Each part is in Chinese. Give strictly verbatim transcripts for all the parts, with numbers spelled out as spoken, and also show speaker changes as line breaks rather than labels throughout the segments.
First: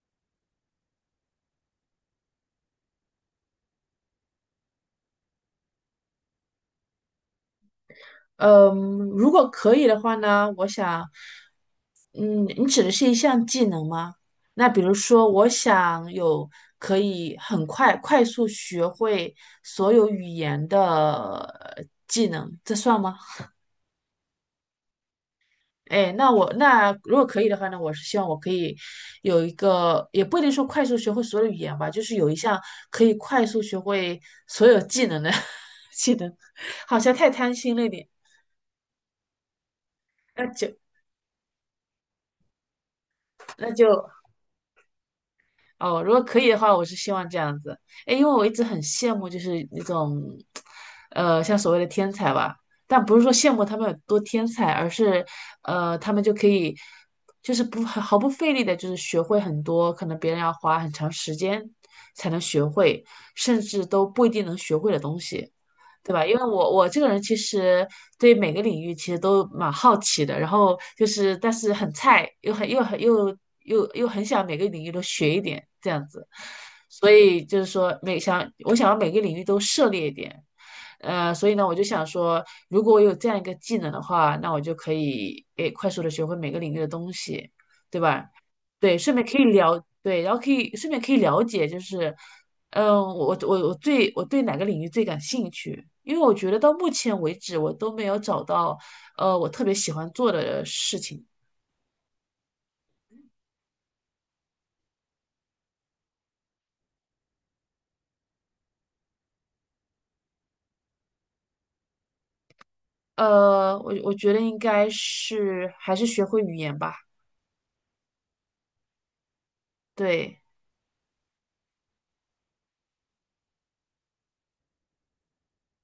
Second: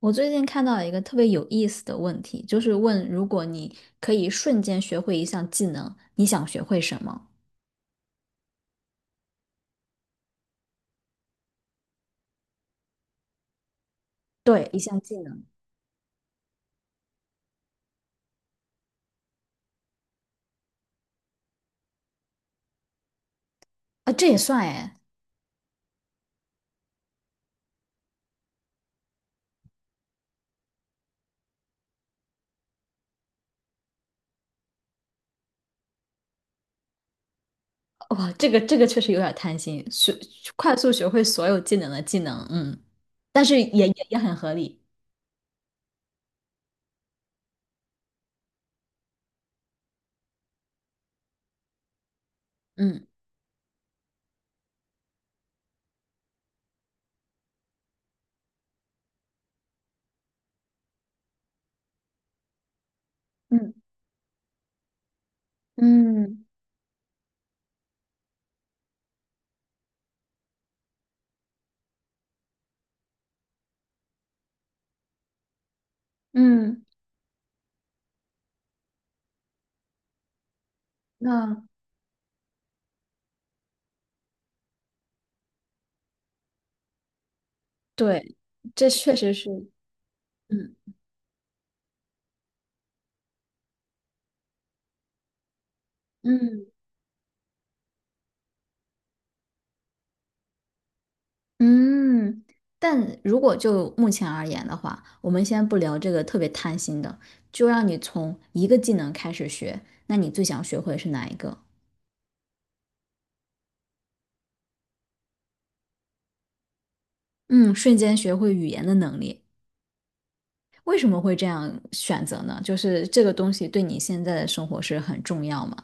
我最近看到了一个特别有意思的问题，就是问如果你可以瞬间学会一项技能，你想学会什么？
嗯，如果可以的话呢，我想，嗯，你指的是一项技能吗？
对，
那
一
比如
项技
说，
能
我想有可以很快快速学会所有语言的呃技能，这算吗？
啊，这也算哎。
哎，那我那如果可以的话呢，我是希望我可以有一个，也不一定说快速学会所有的语言吧，就是有一项可以快速学会所有技能的 技能，好像太贪心了一点。
哇，这个这个确实有点贪心，学
那
快
就
速学会所有技能的技能。嗯，但是
那
也也
就
也很合理。
哦，如果可以的话，我是希望这样子。哎，因为我一直很羡慕，就是那种，呃，像所谓的天才吧，但
嗯
不是说羡慕他们有多天才，而是，呃，他们就可以，就是不毫不费力的，就是学会很多可能别人要花很长时间才能学会，甚
嗯
至都不一定能学会的东西。对吧？因为
嗯
我我这个人其实对每个领域其实都蛮好奇的，然后就是但是很菜，又很又很又又又很想每个领域都学一点这样子，
嗯，
所以就是说每想我想要每个领域都涉猎一点，呃，所以
那
呢我就想说，如果我有这样一个技能的话，那我就可以诶快速的学会每个领域的东西，对吧？
对，这
对，
确
顺便
实
可以
是。
了，对，然后可以
嗯。
顺便可以了解，就是嗯，我我我最我对哪个领域最感兴趣？因为我觉得
嗯。
到目前为止，我都没有找到呃我特别喜欢做的事情。
嗯，但如果就目前而言的话，我们先不聊这个特别贪心的，就让你从一个技能开始学，那你最想学会是哪一个？
呃，我我觉得应该是还是学会语言吧。
嗯，瞬间学会语言的能力。
对，
为什么会这样选择呢？就是这个东西对你现在的生活是很重要吗？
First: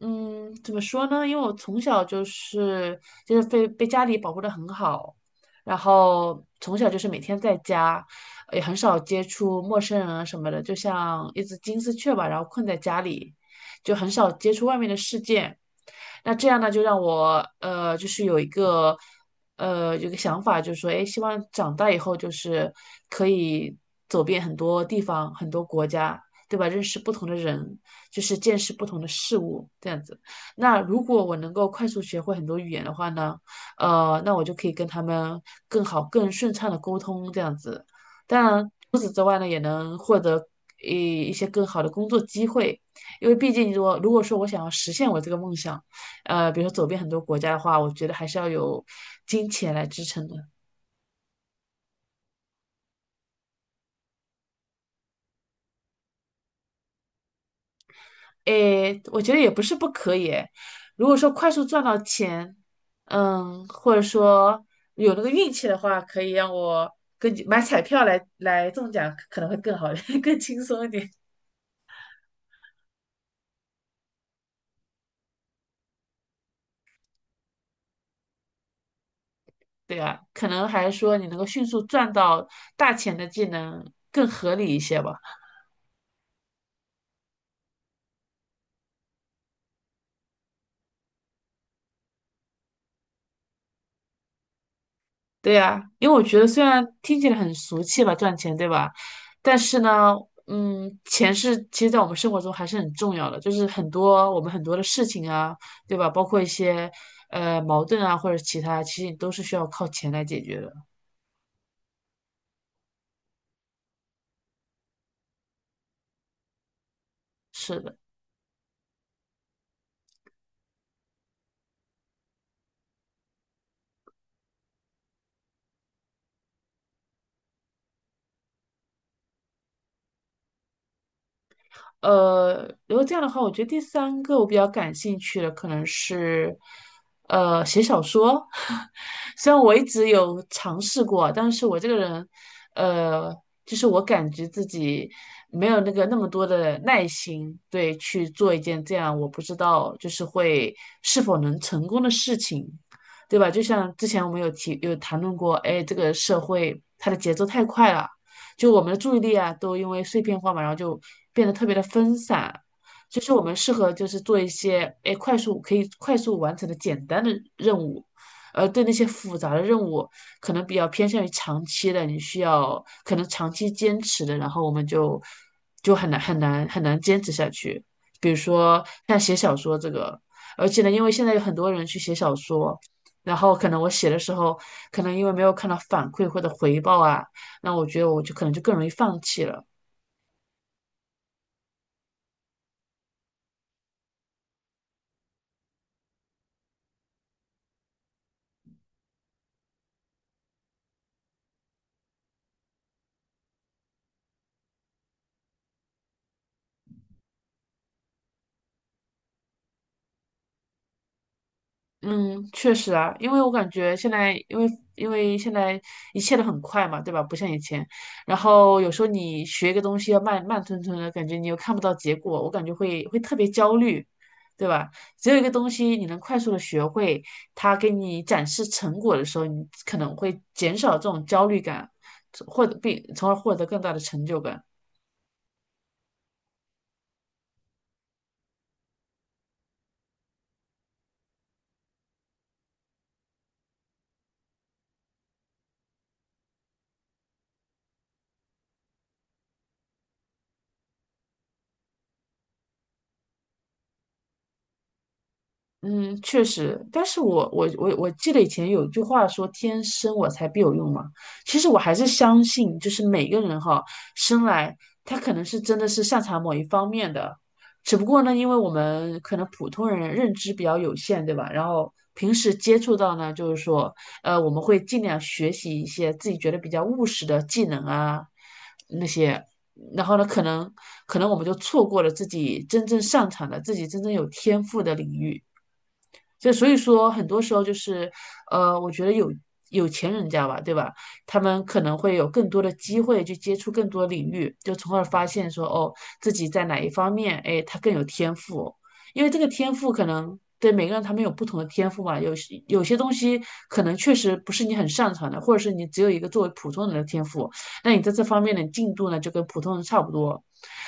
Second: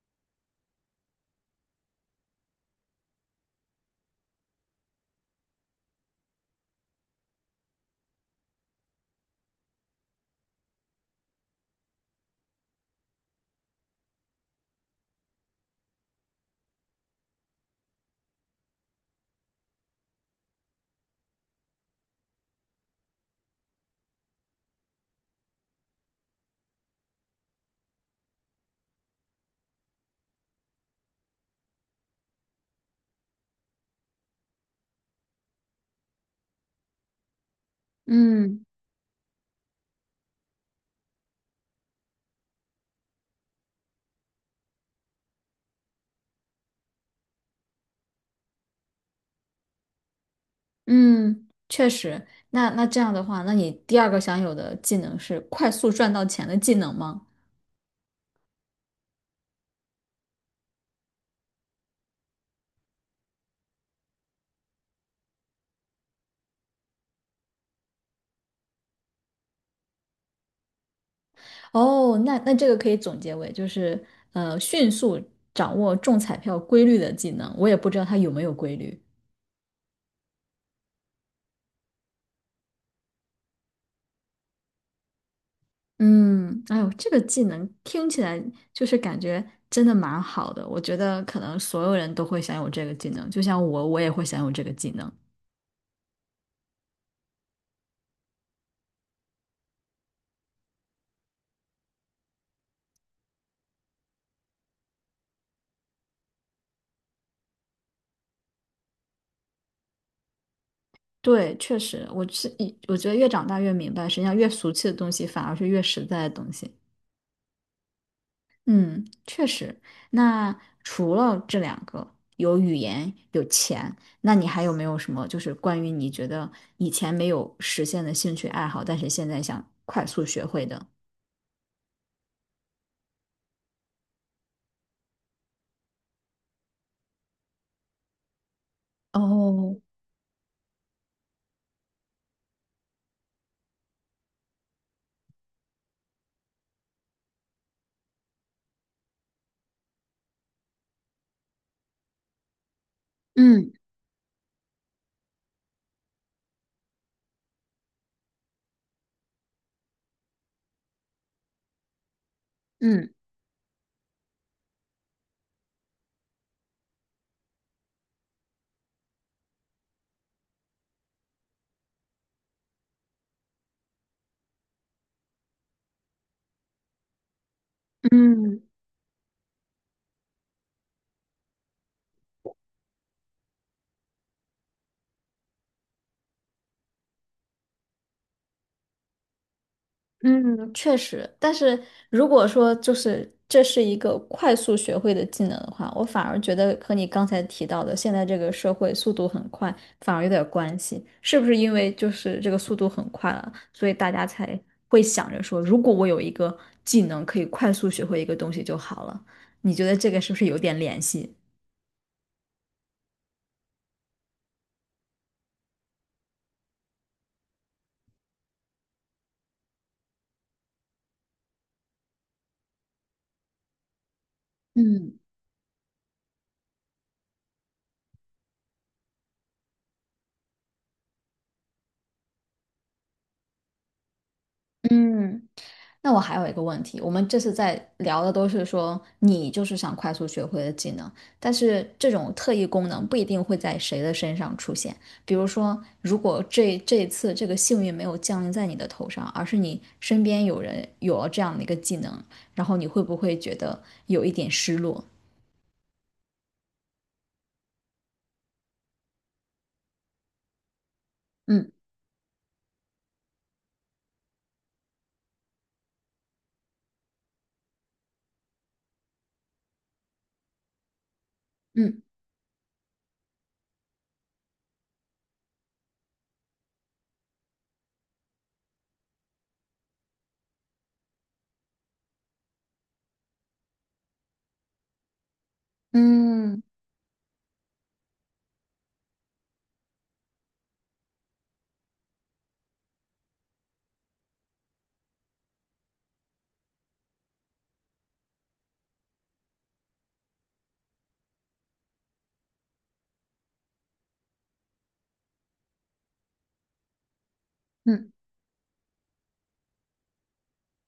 嗯，怎么说呢？因为我从小就是就是被被家里保护的很好，然后从小就是每天在家，也很少接触陌生人啊什么的，就像一只金丝雀吧，然后困在家里，就很少接触外面的世界。那这样呢，就让我呃，就是有一个呃，有个想法，就是说，哎，希望长大以后就是可以走遍很多地方、很多国家，对吧？认识不同的人，就是见识不同的事物，这样子。那如果我能够快速学会很多语言的话呢，呃，那我就可以跟他们更好、更顺畅的沟通，这样子。当
嗯
然，除此之外呢，也能获得一一些更好的工作机会，因为毕竟如果如果说我想要实现我这个梦想，呃，比如说走遍很多国家的话，我觉得还是要有金钱来支撑的。
嗯，确实。那那这样的话，那你第二个想有的技能是快速赚到钱的技能吗？
诶，我觉得也不是不可以诶。如果说快速赚到钱，嗯，或者说有那个运气的话，可以让我跟据买彩票来来中奖，可能会更好，更轻松一点，
哦，那那这个可以总结为就是呃，迅速掌握中彩票规律的技能。我也不知道它有没有规律。
对啊，可能还是说你能够迅速赚到大钱的技能更合理一些吧。
嗯，哎呦，这个技能听起来就是感觉真的蛮好的。我觉得可能所有人都会享有这个技能，就像我，我也会享有这个技能。
对呀，因为我觉得虽然听起来很俗气吧，赚钱，对吧？但是呢，嗯，钱是其实在我们生活中还是很重要的，就是很多我们很多的事情啊，对吧？包括一些呃矛盾啊或者其他，其实你都是需要靠钱来解决的。
对，确实，我是一，我觉得越长大越明白，实际上越俗气的东西反而是越实在的东西。
是的。
嗯，确实。那除了这两个，有语言，有钱，那你还有没有什么就是关于你觉得以前没有实现的兴趣爱好，但是现在想快速学会的？
呃，如果这样的话，我觉得第三个我比较感兴趣的可能是，呃，写小说。虽然我
哦，
一直有尝试过，但是我这个人，呃，就是我感觉自己没有那个那么多的耐心，对，去做一件这样我不知道就是会是否能成功的事情，对吧？就
嗯
像之前我们有提有谈论过，哎，这个社会它的节奏太快了。就我们的注意力啊，都因为碎片化嘛，然后就变得特别的分散。
嗯
就是我们适合就是做一些哎快速可以快速完成的简单的任务，而对那些复杂的任务，可能比较偏向于长期的，你需要可能长期坚持的，然后我们就就很难很难很难坚持下去。比如
嗯，
说像写小说这个，而且呢，因为现在有很多人去写小说，然后可能我写的时候，可能因为没有看到反馈或者回报啊，那我觉得我就可能就更容易放弃了。
嗯，确实，但是如果说就是这是一个快速学会的技能的话，我反而觉得和你刚才提到的现在这个社会速度很快，反而有点关系。是不是因为就是这个速度很快了，所以大家才会想着说，如果我有一个技能可以快速学会一个东西就好了？你觉得这个是不是有点联系？
嗯，确实啊，因为我感觉现在，因为因为现在一切都很快嘛，对吧？不像以前，然后有时候你学一个东西要慢慢吞吞的，感觉你又看不到结果，我感觉会会特别焦虑，对吧？
嗯
只有一个东西你能快速的学会，它给你展示成果的时候，你可能会减少这种焦虑感，获得并从而获得更大的成就感。
嗯。那我还有一个问题，我们这次在聊的都是说你就是想快速学会的技能，但是这种特异功能不一定会在谁的身上出现。比如说，如果这这一次这个幸运没有降临在你的头上，而是你身边有人有了这样的一个技能，然后你会不会觉得有一点失落？
嗯，确实，但是我我我我记得以前有一句话说"天生我材必有用"嘛，其实
嗯
我还是相信，就是每个人哈，生来他可能是真的是擅长某一方面的，只不过呢，因为我们可能普通人认知比较有限，对吧？然后
嗯
平时接触到呢，就是说，呃，我们会尽量学习一些自己觉得比较务实的技能啊，那些。然后呢，可能可能我们就错过了自己真正擅长的、自己真正有天赋的领域。就
嗯
所以说，很多时候就是，呃，我觉得有有钱人家吧，对吧？他们可能会有更多的机会去接触更多领域，就从而发现说，哦，自己在哪一方面，哎，他更有天赋。因为这个天赋可能对每个人他们有不同的天赋嘛，有些有些东西可能确实不是你很擅长的，或者是你只有一个作为普通人的天赋，那你
嗯
在这方面的进度呢，就跟普通人差不多。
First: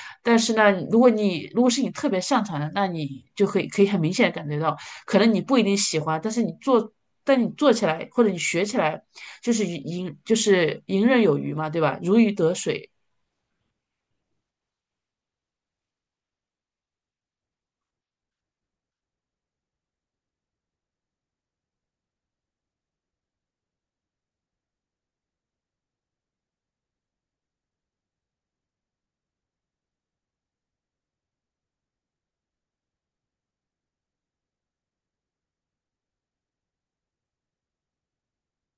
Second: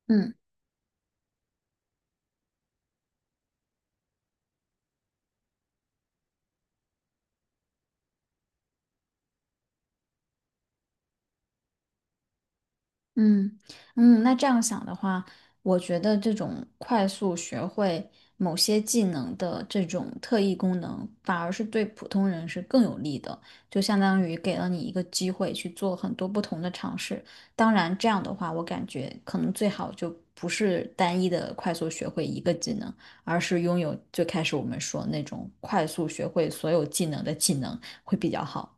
嗯。
但是呢，如果你如果是你特别擅长的，那你就可以可以很明显的感觉到。可能你不一定喜欢，但是你做，但你做起来或者你学起来，就是游就是游刃有余嘛，对吧？如鱼得水。
嗯嗯，那这样想的话，我觉得这种快速学会某些技能的这种特异功能，反而是对普通人是更有利的，就相当于给了你一个机会去做很多不同的尝试。当然，这样的话，我感觉可能最好就不是单一的快速学会一个技能，而是拥有最开始我们说那种快速学会所有技能的技能会比较好。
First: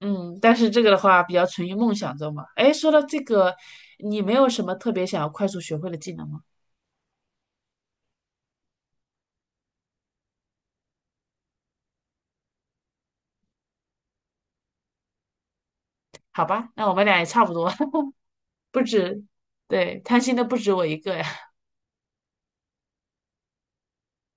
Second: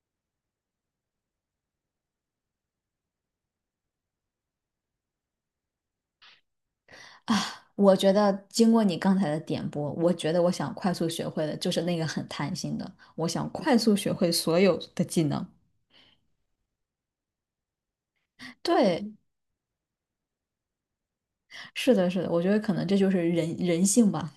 嗯，但是这个的话比较存于梦想中嘛。哎，说到这个，你没有什么特别想要快速学会的技能吗？
我觉得经过你刚才的点拨，我觉得我想快速学会的就是那个很贪心的，我想快速学会所有的技能。
好吧，那我们俩也差不多，不
对，
止，对，贪心的不止我一个呀。
是的，是的，我觉得可能这就是人人性吧。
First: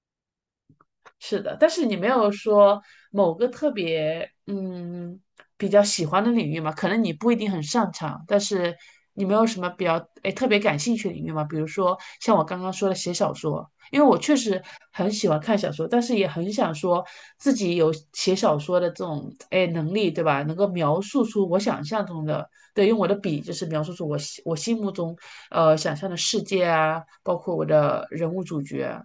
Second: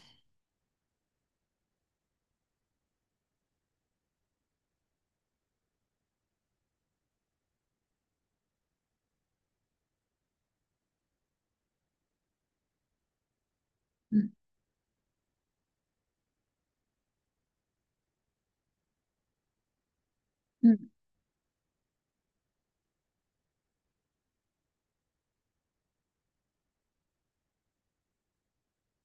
是的，但是你没有说某个特别嗯比较喜欢的领域嘛？可能你不一定很擅长，但是你没有什么比较诶特别感兴趣的领域嘛？比如说像我刚刚说的写小说，因为我
嗯
确实很喜欢看小说，但是也很想说自己有写小说的这种诶能力，对吧？能够
嗯。
描述出我想象中的，对，用我的笔就是描述出我心我心目中呃想象的世界啊，包括我的人物主角。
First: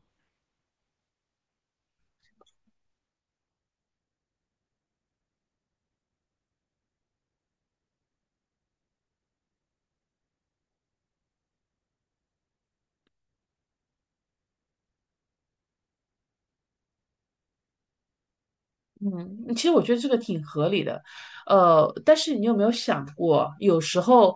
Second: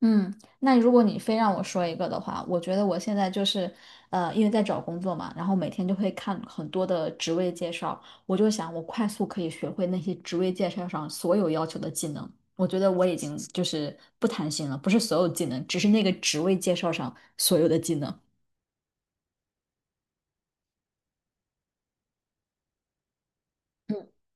嗯，那如果你非让我说一个的话，我觉得我现在就是，呃，因为在找工作嘛，然后每天就会看很多的职位介绍，我就想我快速可以学会那些职位介绍上所有要求的技能。我觉得我已经就是不贪心了，不是所有技能，只是那个职位介绍上所有的技能。
嗯，其实我觉得这个挺合理的，呃，但是你有没有想过，有时候，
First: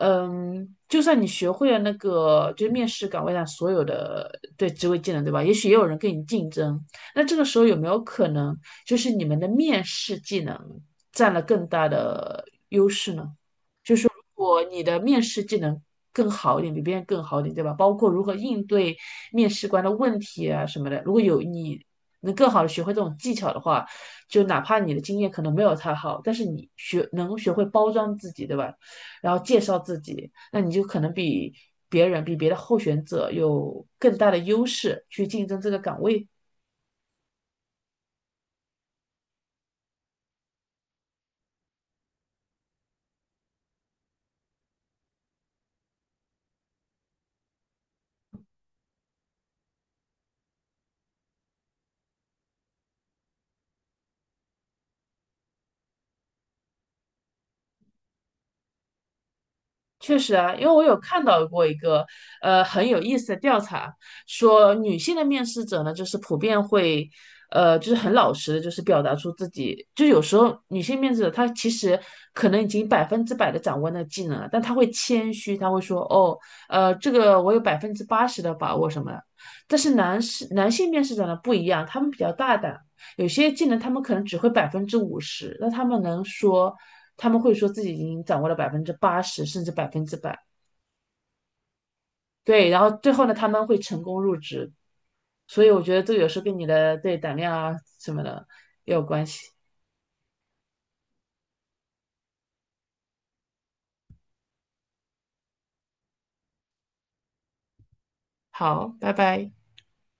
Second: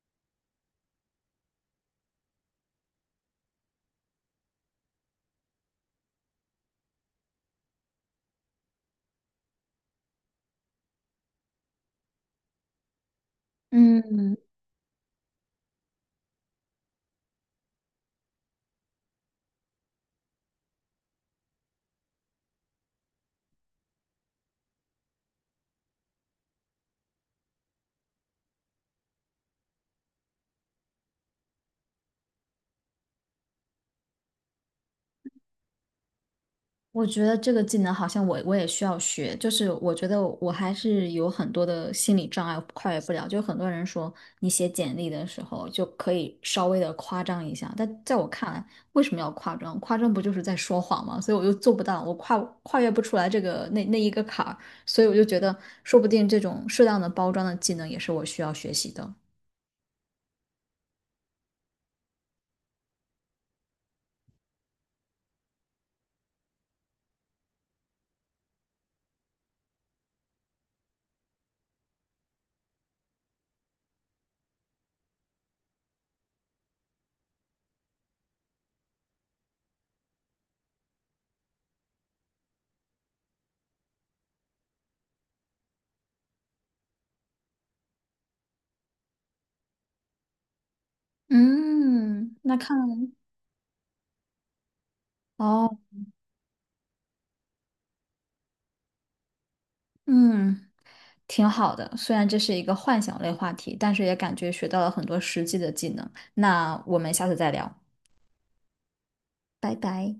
嗯，就算你学会了那个就是面试岗位上所有的对职位技能，对吧？也许也有人跟你竞争，那这个时候有没有可能，就是你们的面试技能占了更大的优势呢？
嗯。
果你的面试技能更好一点，比别人更好一点，对吧？包括如何应对面试官的问题啊什么的，如果有你能更好的学会这种技巧的话，就哪怕你的经验可能没有他好，但是你学能学会包装自己，对吧？然后介绍自己，那你就可能比别人、比别的候选者有更大的优势去竞争这个岗位。
我觉得这个技能好像我我也需要学，就是我觉得我还是有很多的心理障碍，跨越不了。就很多人说你写简历的时候就可以稍微的夸张一下，但在我看来，为什么要夸张？夸张不就是在说谎吗？所以我就做不到，我跨跨越不出来这个那那一个坎儿，所以我就觉得，说不定这种适当的包装的技能也是我需要学习的。
确实啊，因为我有看到过一个呃很有意思的调查，说女性的面试者呢，就是普遍会呃就是很老实的，就是表达出自己，就有时候女性面试者她其实可能已经百分之百的掌握那个技能了，但她会谦虚，她会说哦呃这个我有百分之八十的把握什么的，但是男士男性面试者呢不一样，他们比较大胆。有些技能他们可能只会百分之五十，那他们能说，他们会说自己已经掌握了百分之八十甚至百分之百。
嗯，那
对，
看
然后
来。
最后呢，他们会成功入职。所以
哦。
我觉得这有时候跟你的对胆量啊什么的也有关系。
嗯。挺好的，虽然这是一个幻想类话题，但是也感觉学到了很多实际的技能。那我们下次再聊，
好，拜拜。
拜拜。